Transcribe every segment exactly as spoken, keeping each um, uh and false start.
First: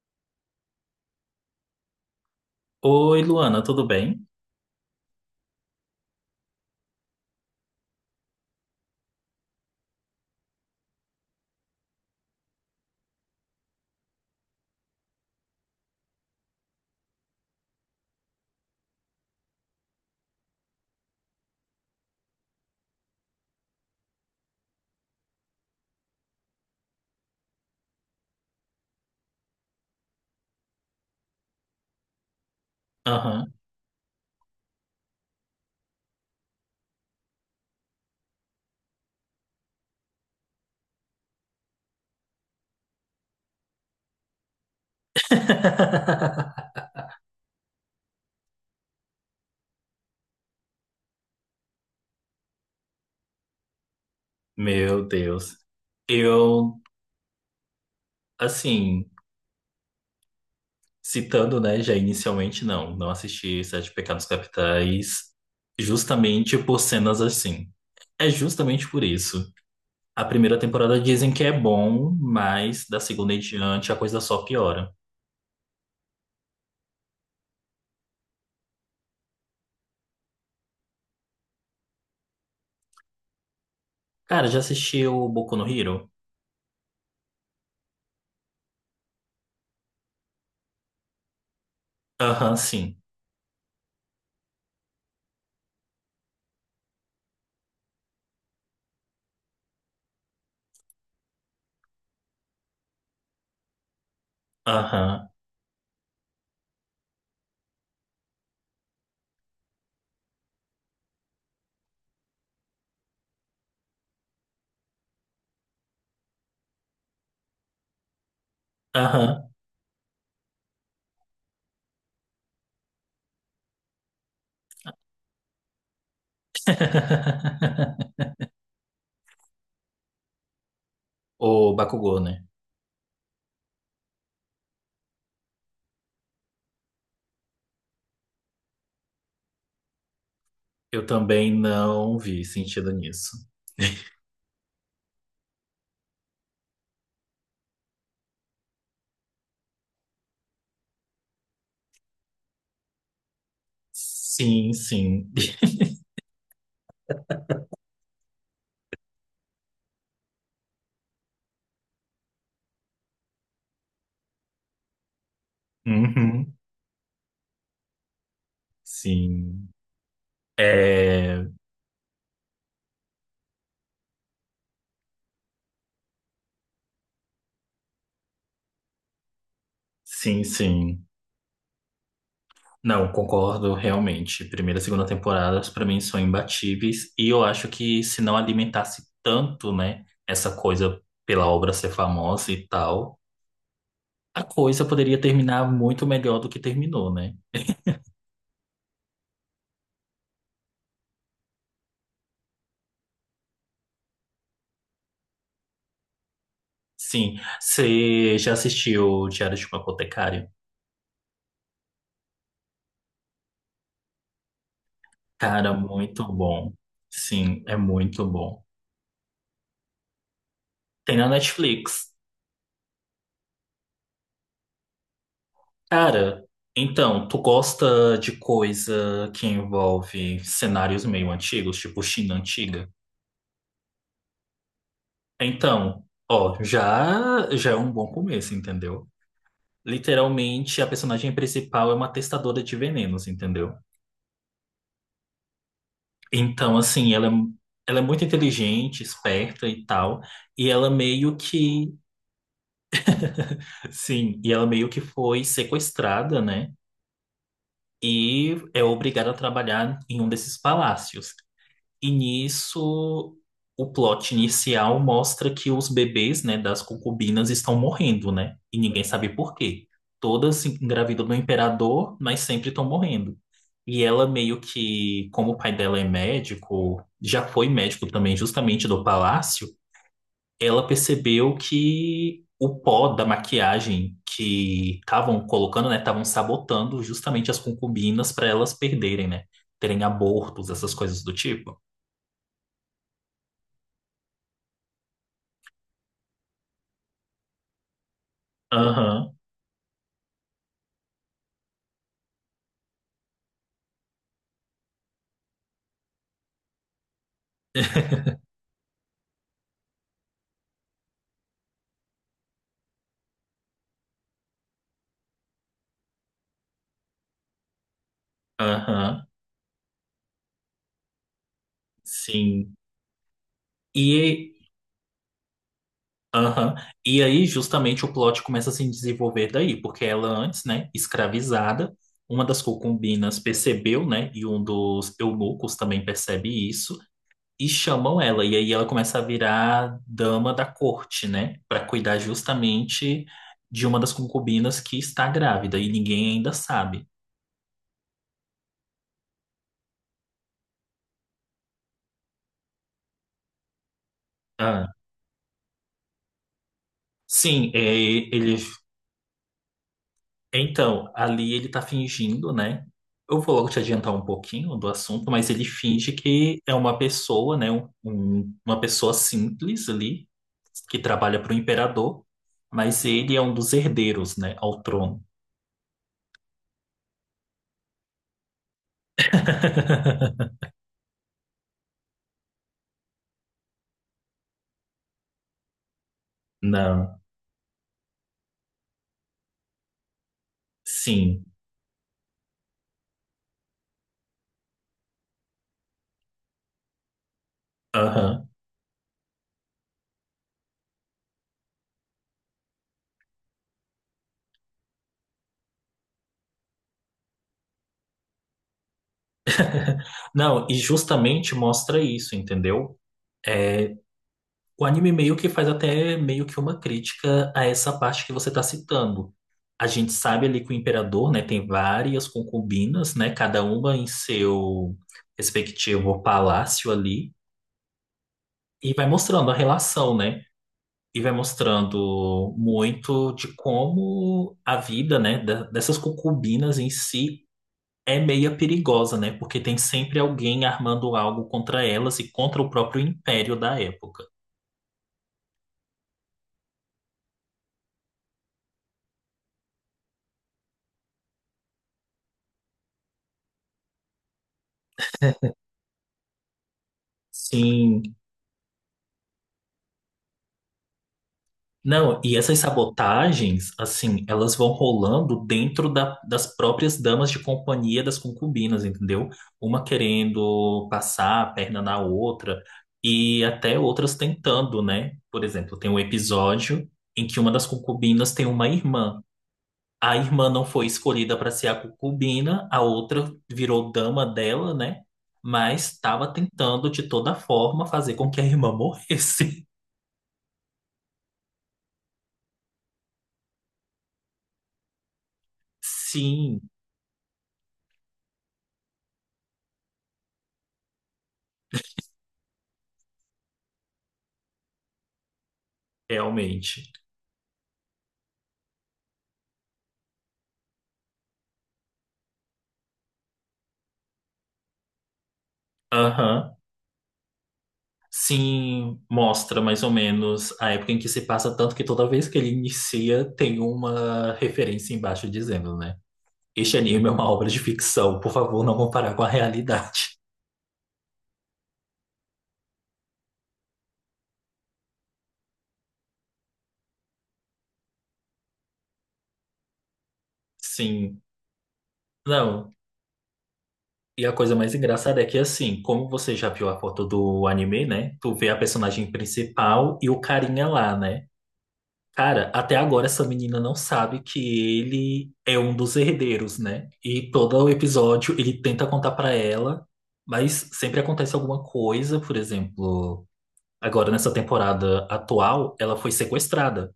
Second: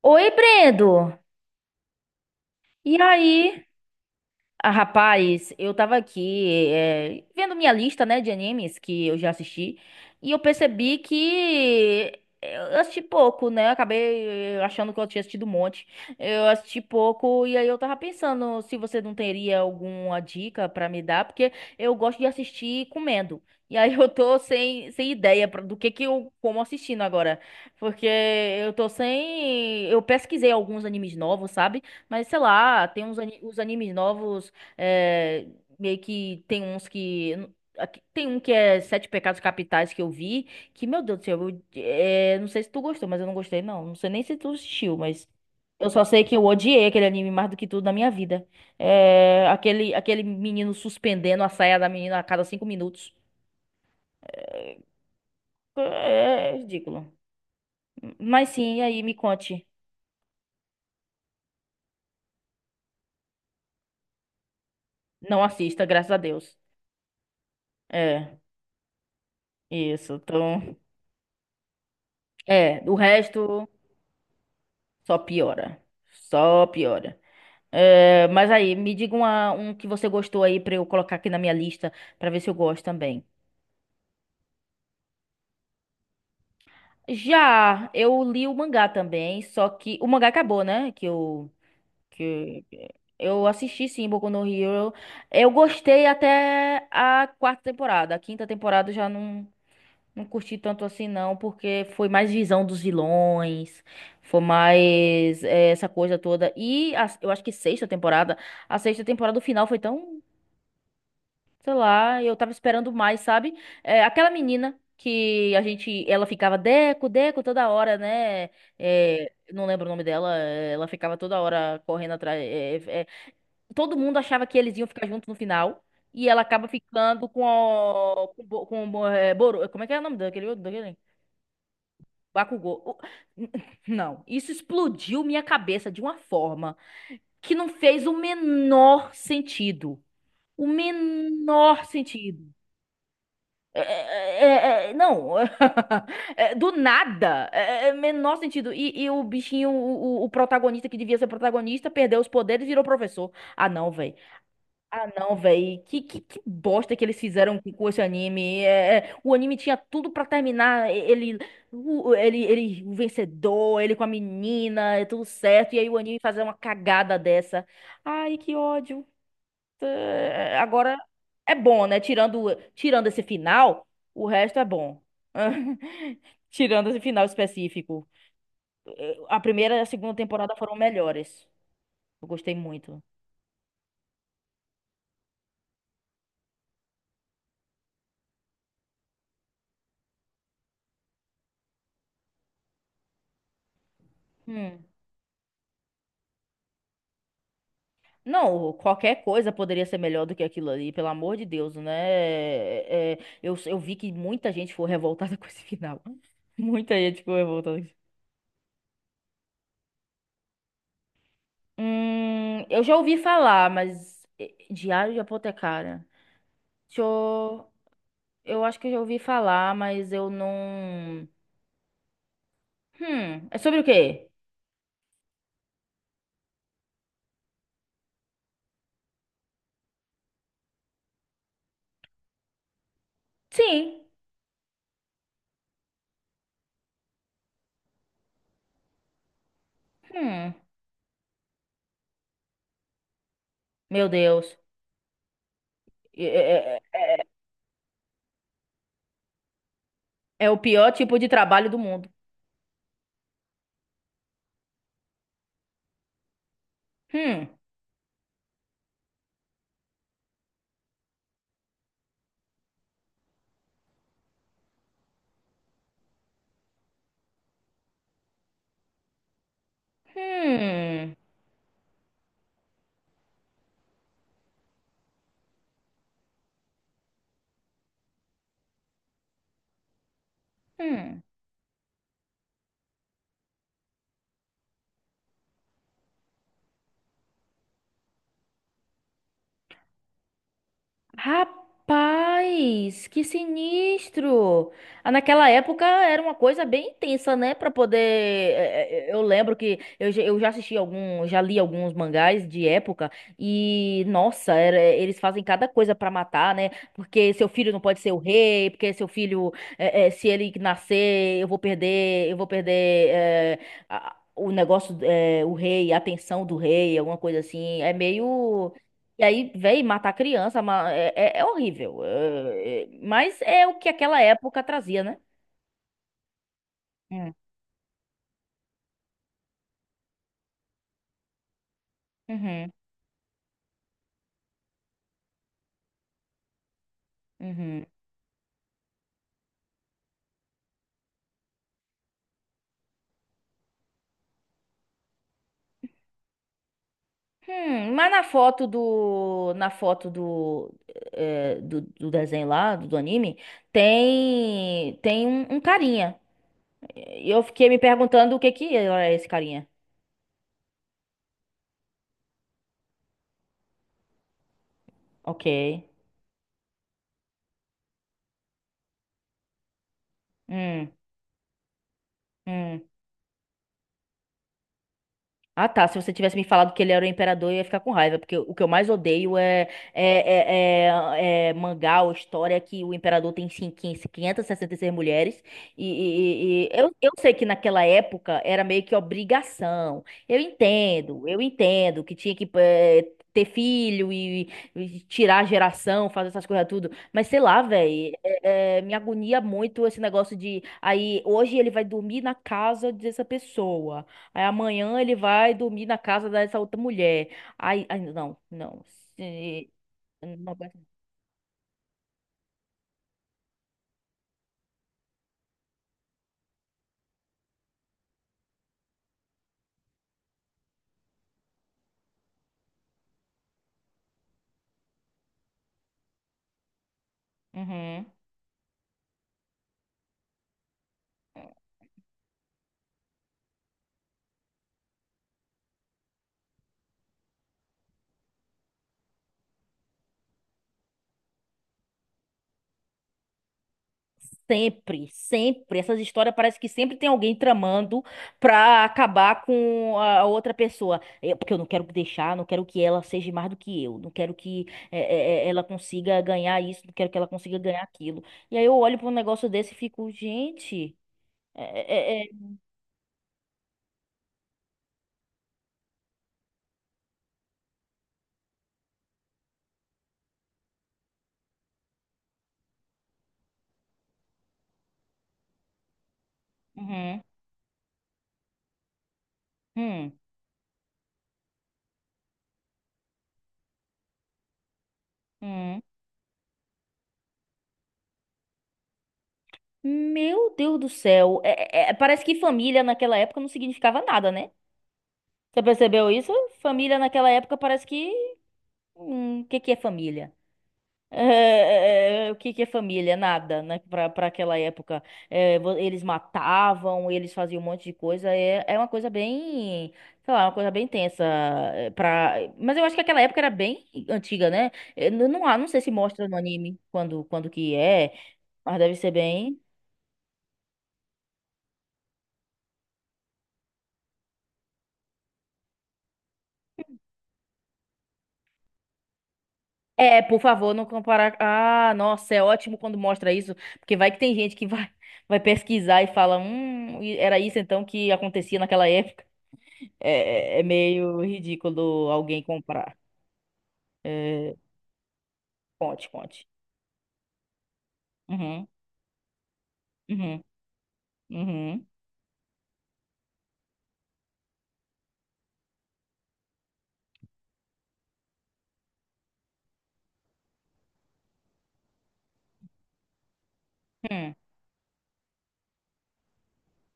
Oi, Brendo. E Oi, Luana, aí? tudo bem? Ah, rapaz, eu tava aqui eh, vendo minha lista, né, de animes que eu já assisti e eu percebi que eh, eu assisti pouco, né? Eu acabei eh, achando que eu tinha assistido um monte. Eu assisti pouco e aí eu tava pensando se você não teria alguma dica pra me dar, porque eu gosto de assistir comendo. E aí eu tô sem, sem ideia pra- do que que eu como assistindo agora, porque eu tô sem, eu pesquisei alguns animes novos, sabe? Mas sei lá, tem uns ani- Aham. os animes novos é, meio que tem uns que. aqui- Tem um que é Sete Pecados Capitais que eu vi, que, meu Deus do céu, eu, é, não sei se tu gostou, mas eu não gostei, não. Não sei nem se tu assistiu, mas eu só sei que eu odiei aquele anime mais do que tudo na minha vida. É, aquele, aquele menino suspendendo a saia da menina a cada cinco minutos. Meu Deus. É, é Eu, ridículo. Mas sim, e aí assim, me conte. Citando, né, já inicialmente, não, não assisti Sete Pecados Capitais Não assista, graças a Deus. justamente por cenas assim. É É, justamente por isso. isso. A primeira Então, temporada dizem que é bom, é, mas o da segunda em resto diante a coisa só piora. só piora. Só piora. É, mas aí, me diga uma- um que você gostou aí pra eu colocar aqui na minha lista pra ver se eu gosto também. Cara, já assistiu o Boku no Hero? Já, eu li o mangá também, só que o mangá acabou, né? Que eu Aham, que sim. eu assisti sim, Boku no Hero. Eu gostei até a quarta temporada. A quinta temporada eu já não não curti tanto assim não, porque foi mais visão dos vilões, foi Aham, mais é, essa coisa toda. E a- eu acho que sexta temporada, a sexta temporada do final foi tão. Sei lá, eu tava esperando mais, sabe? É, aquela menina que a gente, ela ficava Deco, Deco toda hora, né? É, aham. não lembro o nome dela, é, ela ficava toda hora correndo atrás. é, é, é, Todo mundo achava que eles iam ficar juntos no final e ela acaba ficando com o, com, Bo- com, Bo- é, Boru- como é que é o nome daquele, daquele? O Bakugou, né? Bakugou. O- Não, isso explodiu minha cabeça de uma forma que não fez o menor sentido. O Eu também menor não vi sentido. sentido nisso. É, é, é, é, é, não, É, do nada, é, é, é menor sentido. E, e o bichinho, o, o- o protagonista que devia ser protagonista, perdeu os poderes e virou professor. Ah, não, velho. Sim, Ah, sim. não, velho. Que, que, que bosta que eles fizeram aqui com esse anime. É, é, o anime tinha tudo pra terminar. e- Ele, o, ele, ele, o vencedor, ele com a menina, é tudo certo. E aí o anime fazer uma Uhum, cagada dessa. Ai, que ódio. sim. É, agora É, é bom, né? Tirando, tirando esse final, o resto é bom. Tirando esse final específico. A primeira e a segunda sim, temporada foram sim. melhores. Eu gostei muito. Não, concordo realmente. Primeira e segunda temporadas pra mim são imbatíveis e eu acho que se não alimentasse tanto, né, essa coisa pela obra ser famosa e tal, a Hum. coisa poderia terminar muito melhor do que terminou, né? Não, qualquer coisa poderia ser melhor do que aquilo ali, pelo amor de Deus, né? É, é, eu, eu vi que muita gente foi revoltada com esse final. Muita gente ficou Sim. revoltada. Você já assistiu Diário de uma Apotecária? Hum, eu já ouvi falar, mas eh, Diário de Cara, Apotecária. muito bom. Deixa Sim, eu é muito Eu bom. acho que eu já ouvi falar, mas eu Tem não. na Netflix. Hum, é sobre o quê? Cara, então, tu gosta de coisa que envolve cenários meio antigos, tipo China antiga? Sim. Então, ó, já já é um bom começo, entendeu? Hum, Literalmente, a personagem principal é uma testadora de venenos, entendeu? meu Deus. É, é- Então, é- assim, ela é, ela é muito inteligente, esperta e tal, É o e ela pior tipo de meio trabalho do que, mundo. sim, e ela meio que foi sequestrada, né? Hum, E é obrigado a trabalhar em um desses palácios. E nisso, o plot inicial mostra que os bebês, né, das concubinas estão morrendo, né? E ninguém sabe por quê. Todas hum, engravidam do imperador, mas sempre estão morrendo. E ela meio que, como o pai dela é médico, já foi médico também justamente do palácio, ela hum. percebeu que o pó da maquiagem que estavam colocando, né, estavam sabotando justamente as concubinas para elas perderem, né, terem abortos, essas coisas do tipo. Rapaz, que sinistro! Ah, naquela época era uma coisa bem intensa, né? Pra poder. é, é, Eu Aham, lembro que eu, já- eu já assisti algum, já li alguns mangás de época e, nossa, era- eles fazem cada coisa pra matar, né? Porque seu filho não pode ser o rei, porque seu filho, é, é, se ele nascer, eu vou perder, eu vou perder. É, a- o negócio, é, o rei, a atenção do rei, alguma coisa assim. É meio. aham, E aí, véi, matar criança ma- é, é- é horrível. sim. É- é- mas é o que aquela E, época trazia, né? aham, e Hum. aí justamente o plot começa a se desenvolver daí, porque ela antes, né, escravizada, uma das Uhum, concubinas percebeu, né, e um dos eunucos também percebe isso. E uhum. chamam ela, e aí ela começa a virar dama da corte, né? Para cuidar justamente de uma das concubinas que está grávida, e ninguém ainda sabe. Hum, mas na foto do, na foto do, eh, do, do desenho lá, do, do anime, Ah, tem, tem um, um carinha. E eu fiquei sim, me é, perguntando o que ele. que era esse carinha. Então, ali ele tá fingindo, né? Eu vou logo te adiantar um pouquinho do assunto, Ok. mas ele finge que é uma pessoa, né? Um- um- uma pessoa simples ali, Hum, que trabalha para o imperador, hum. mas ele é um dos herdeiros, né? Ao trono. Ah, tá. Se você tivesse me falado que ele era o imperador, eu ia ficar com raiva, porque o que eu mais odeio é, é, é, é- é mangá ou história que o imperador tem cin- quinze mil quinhentas e sessenta e seis mulheres. E, e- e- e eu, eu Não, sei que naquela época era meio que obrigação. Eu entendo, eu sim. entendo que tinha que eh, ter filho e, e tirar a geração, fazer essas coisas tudo. Mas sei lá, velho, Aham. me agonia muito esse negócio de. Aí hoje ele vai dormir na casa dessa pessoa. Aí amanhã ele vai dormir na casa dessa outra mulher. Aí, aí não, não. Se- não Não, vai- e justamente mostra isso, entendeu? É, o anime meio que faz até meio que uma crítica a essa parte que você está citando. A gente sabe ali que o imperador, né, tem várias concubinas, né, cada uma em seu respectivo palácio ali, Uhum. e vai mostrando a relação, né? E vai mostrando muito de como a vida, né, da- dessas concubinas em si é meia perigosa, né? Porque tem sempre alguém armando algo contra elas e contra o próprio império da época. Sempre, sempre. Essas histórias parece que sempre tem alguém tramando pra acabar com a outra pessoa. Eu- porque eu não quero deixar, não quero que ela seja mais do que eu. Não quero que é, é, é, ela consiga ganhar isso, não quero que ela consiga ganhar Sim. aquilo. E aí eu olho pra um negócio desse e fico, gente. É, Não, é, é, e essas sabotagens, assim, elas vão rolando dentro da- das próprias damas de companhia das concubinas, entendeu? Uma querendo passar a perna na outra e até outras tentando, né? Por exemplo, tem um episódio uhum, em que uma das concubinas tem uma irmã. hum, A irmã não foi escolhida para ser a concubina, a outra virou dama dela, né? hum. Mas estava tentando de toda forma fazer com que a irmã morresse. Meu Deus do céu. É- é- é- parece que família naquela época não significava nada, né? Você percebeu isso? Sim, Família naquela época parece que. Hum, o que que é família? É, é, é, o que que é família? Nada, né? Pra, pra aquela época. É, vo- eles realmente. matavam, eles faziam um monte de coisa. É, é uma coisa bem. Sei lá, uma coisa bem tensa. é, Pra... Mas eu acho que aquela época era bem antiga, né? É, não, não, há- não sei se mostra no Aham. anime quando, quando que é, mas deve Sim, ser bem. mostra mais ou menos a época em que se passa, tanto que toda vez que ele inicia tem uma referência embaixo dizendo, né? Este anime é uma obra de ficção, por favor, não comparar com a realidade. É, por favor, não comparar. Ah, nossa, é ótimo quando mostra isso, porque vai que tem gente que vai, vai pesquisar e fala, hum, e era isso então que acontecia naquela época. É, é- é meio Sim. ridículo alguém Não, comprar. e a coisa É, mais engraçada é que, assim, conte, como você conte. já viu a foto do anime, né? Tu vê a Uhum, personagem principal e o uhum, carinha lá, né? uhum, Cara, até agora essa menina não sabe que ele é um dos herdeiros, né? E todo o episódio ele tenta contar pra ela, mas sempre acontece alguma coisa, por exemplo, agora nessa hum. temporada atual, ela foi sequestrada.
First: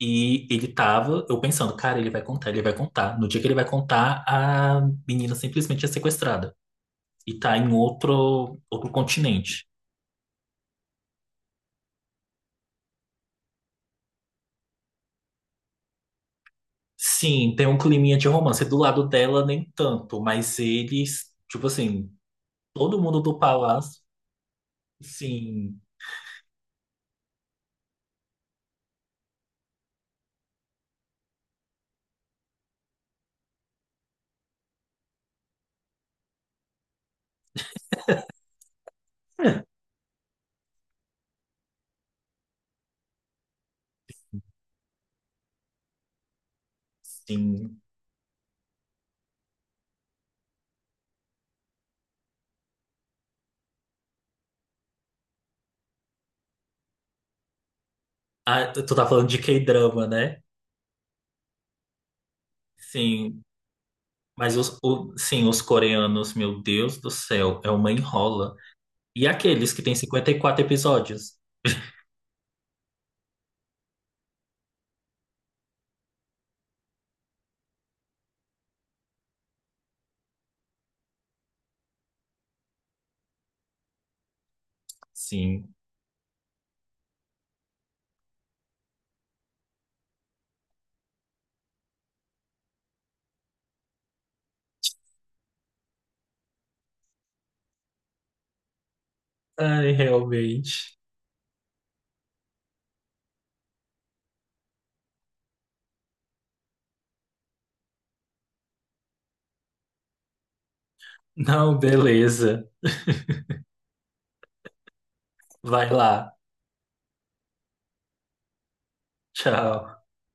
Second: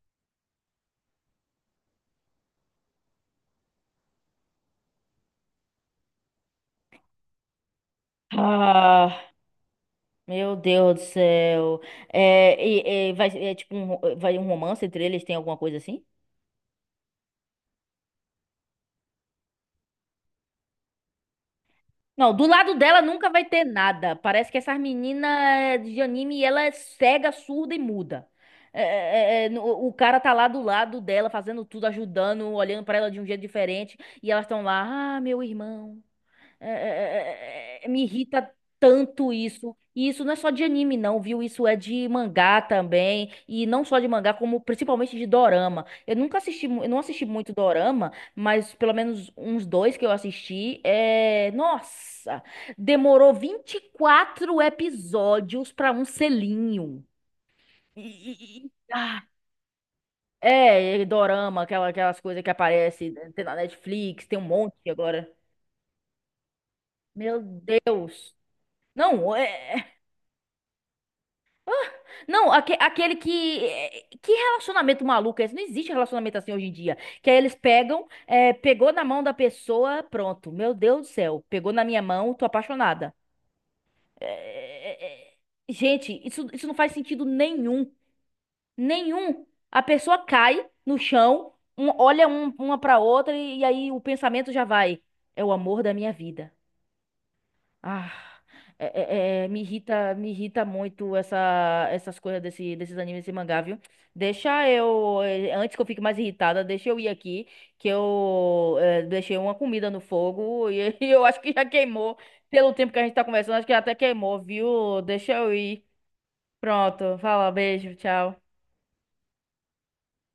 E ele tava, eu pensando, cara, ele vai contar, ele vai contar. No dia que ele vai contar, a menina simplesmente é sequestrada e tá em outro, outro Ah, continente. meu Deus do céu. É, e- e vai, é tipo um, ro- vai um romance entre eles, tem alguma coisa assim? Sim, tem um climinha de romance. Do lado dela, nem tanto, mas eles, tipo assim, Não, do lado dela todo mundo nunca do vai ter palácio. nada. Parece que essas meninas eh, Sim, de anime, ela é cega, surda e muda. É, é, é, é, no- o cara tá lá do lado dela, fazendo tudo, ajudando, olhando pra ela de um jeito diferente. E elas estão lá, ah, meu irmão. É, é, é, é, é, é, me irrita tanto isso. E isso não é só de anime, não, viu? Isso é de mangá também. E não só de mangá, como principalmente de dorama. Eu nunca assisti, mu- eu não assisti muito sim. dorama, mas pelo menos uns dois que eu assisti. É... Nossa! Demorou vinte e quatro episódios pra um selinho. E, e- Ah, e- tu tá ah, falando de K-drama, né? é, e dorama, aquela, aquelas coisas que aparecem, né? Sim, Tem na Netflix, tem um mas monte os, o- agora. sim, os coreanos, meu Deus do Meu céu, é uma Deus! enrola. E Não, aqueles que é, têm cinquenta e quatro episódios? não, aque- aquele que. eh, Que relacionamento maluco é esse? Não existe relacionamento assim hoje em dia. Que aí eles pegam, eh, pegou na mão da pessoa, pronto. Meu Deus do céu, pegou na minha mão, tô apaixonada. Eh, Sim. Gente, isso, isso não faz sentido nenhum. Nenhum. A pessoa cai no chão, um- olha um- uma pra outra e, e aí o pensamento já vai. É o amor da minha vida. Ah, é, é- é, me Ai, irrita, me irrita realmente. muito essa, essas coisas desse, desses animes, desse mangá, viu? Deixa eu, eh, antes que eu fique mais irritada, deixa eu ir aqui, que eu eh, deixei uma comida no fogo e eu acho que já Não, queimou. beleza. Pelo tempo que a gente tá conversando, acho que até queimou, viu? Deixa eu ir. Vai lá. Pronto, fala, beijo, tchau. Tchau.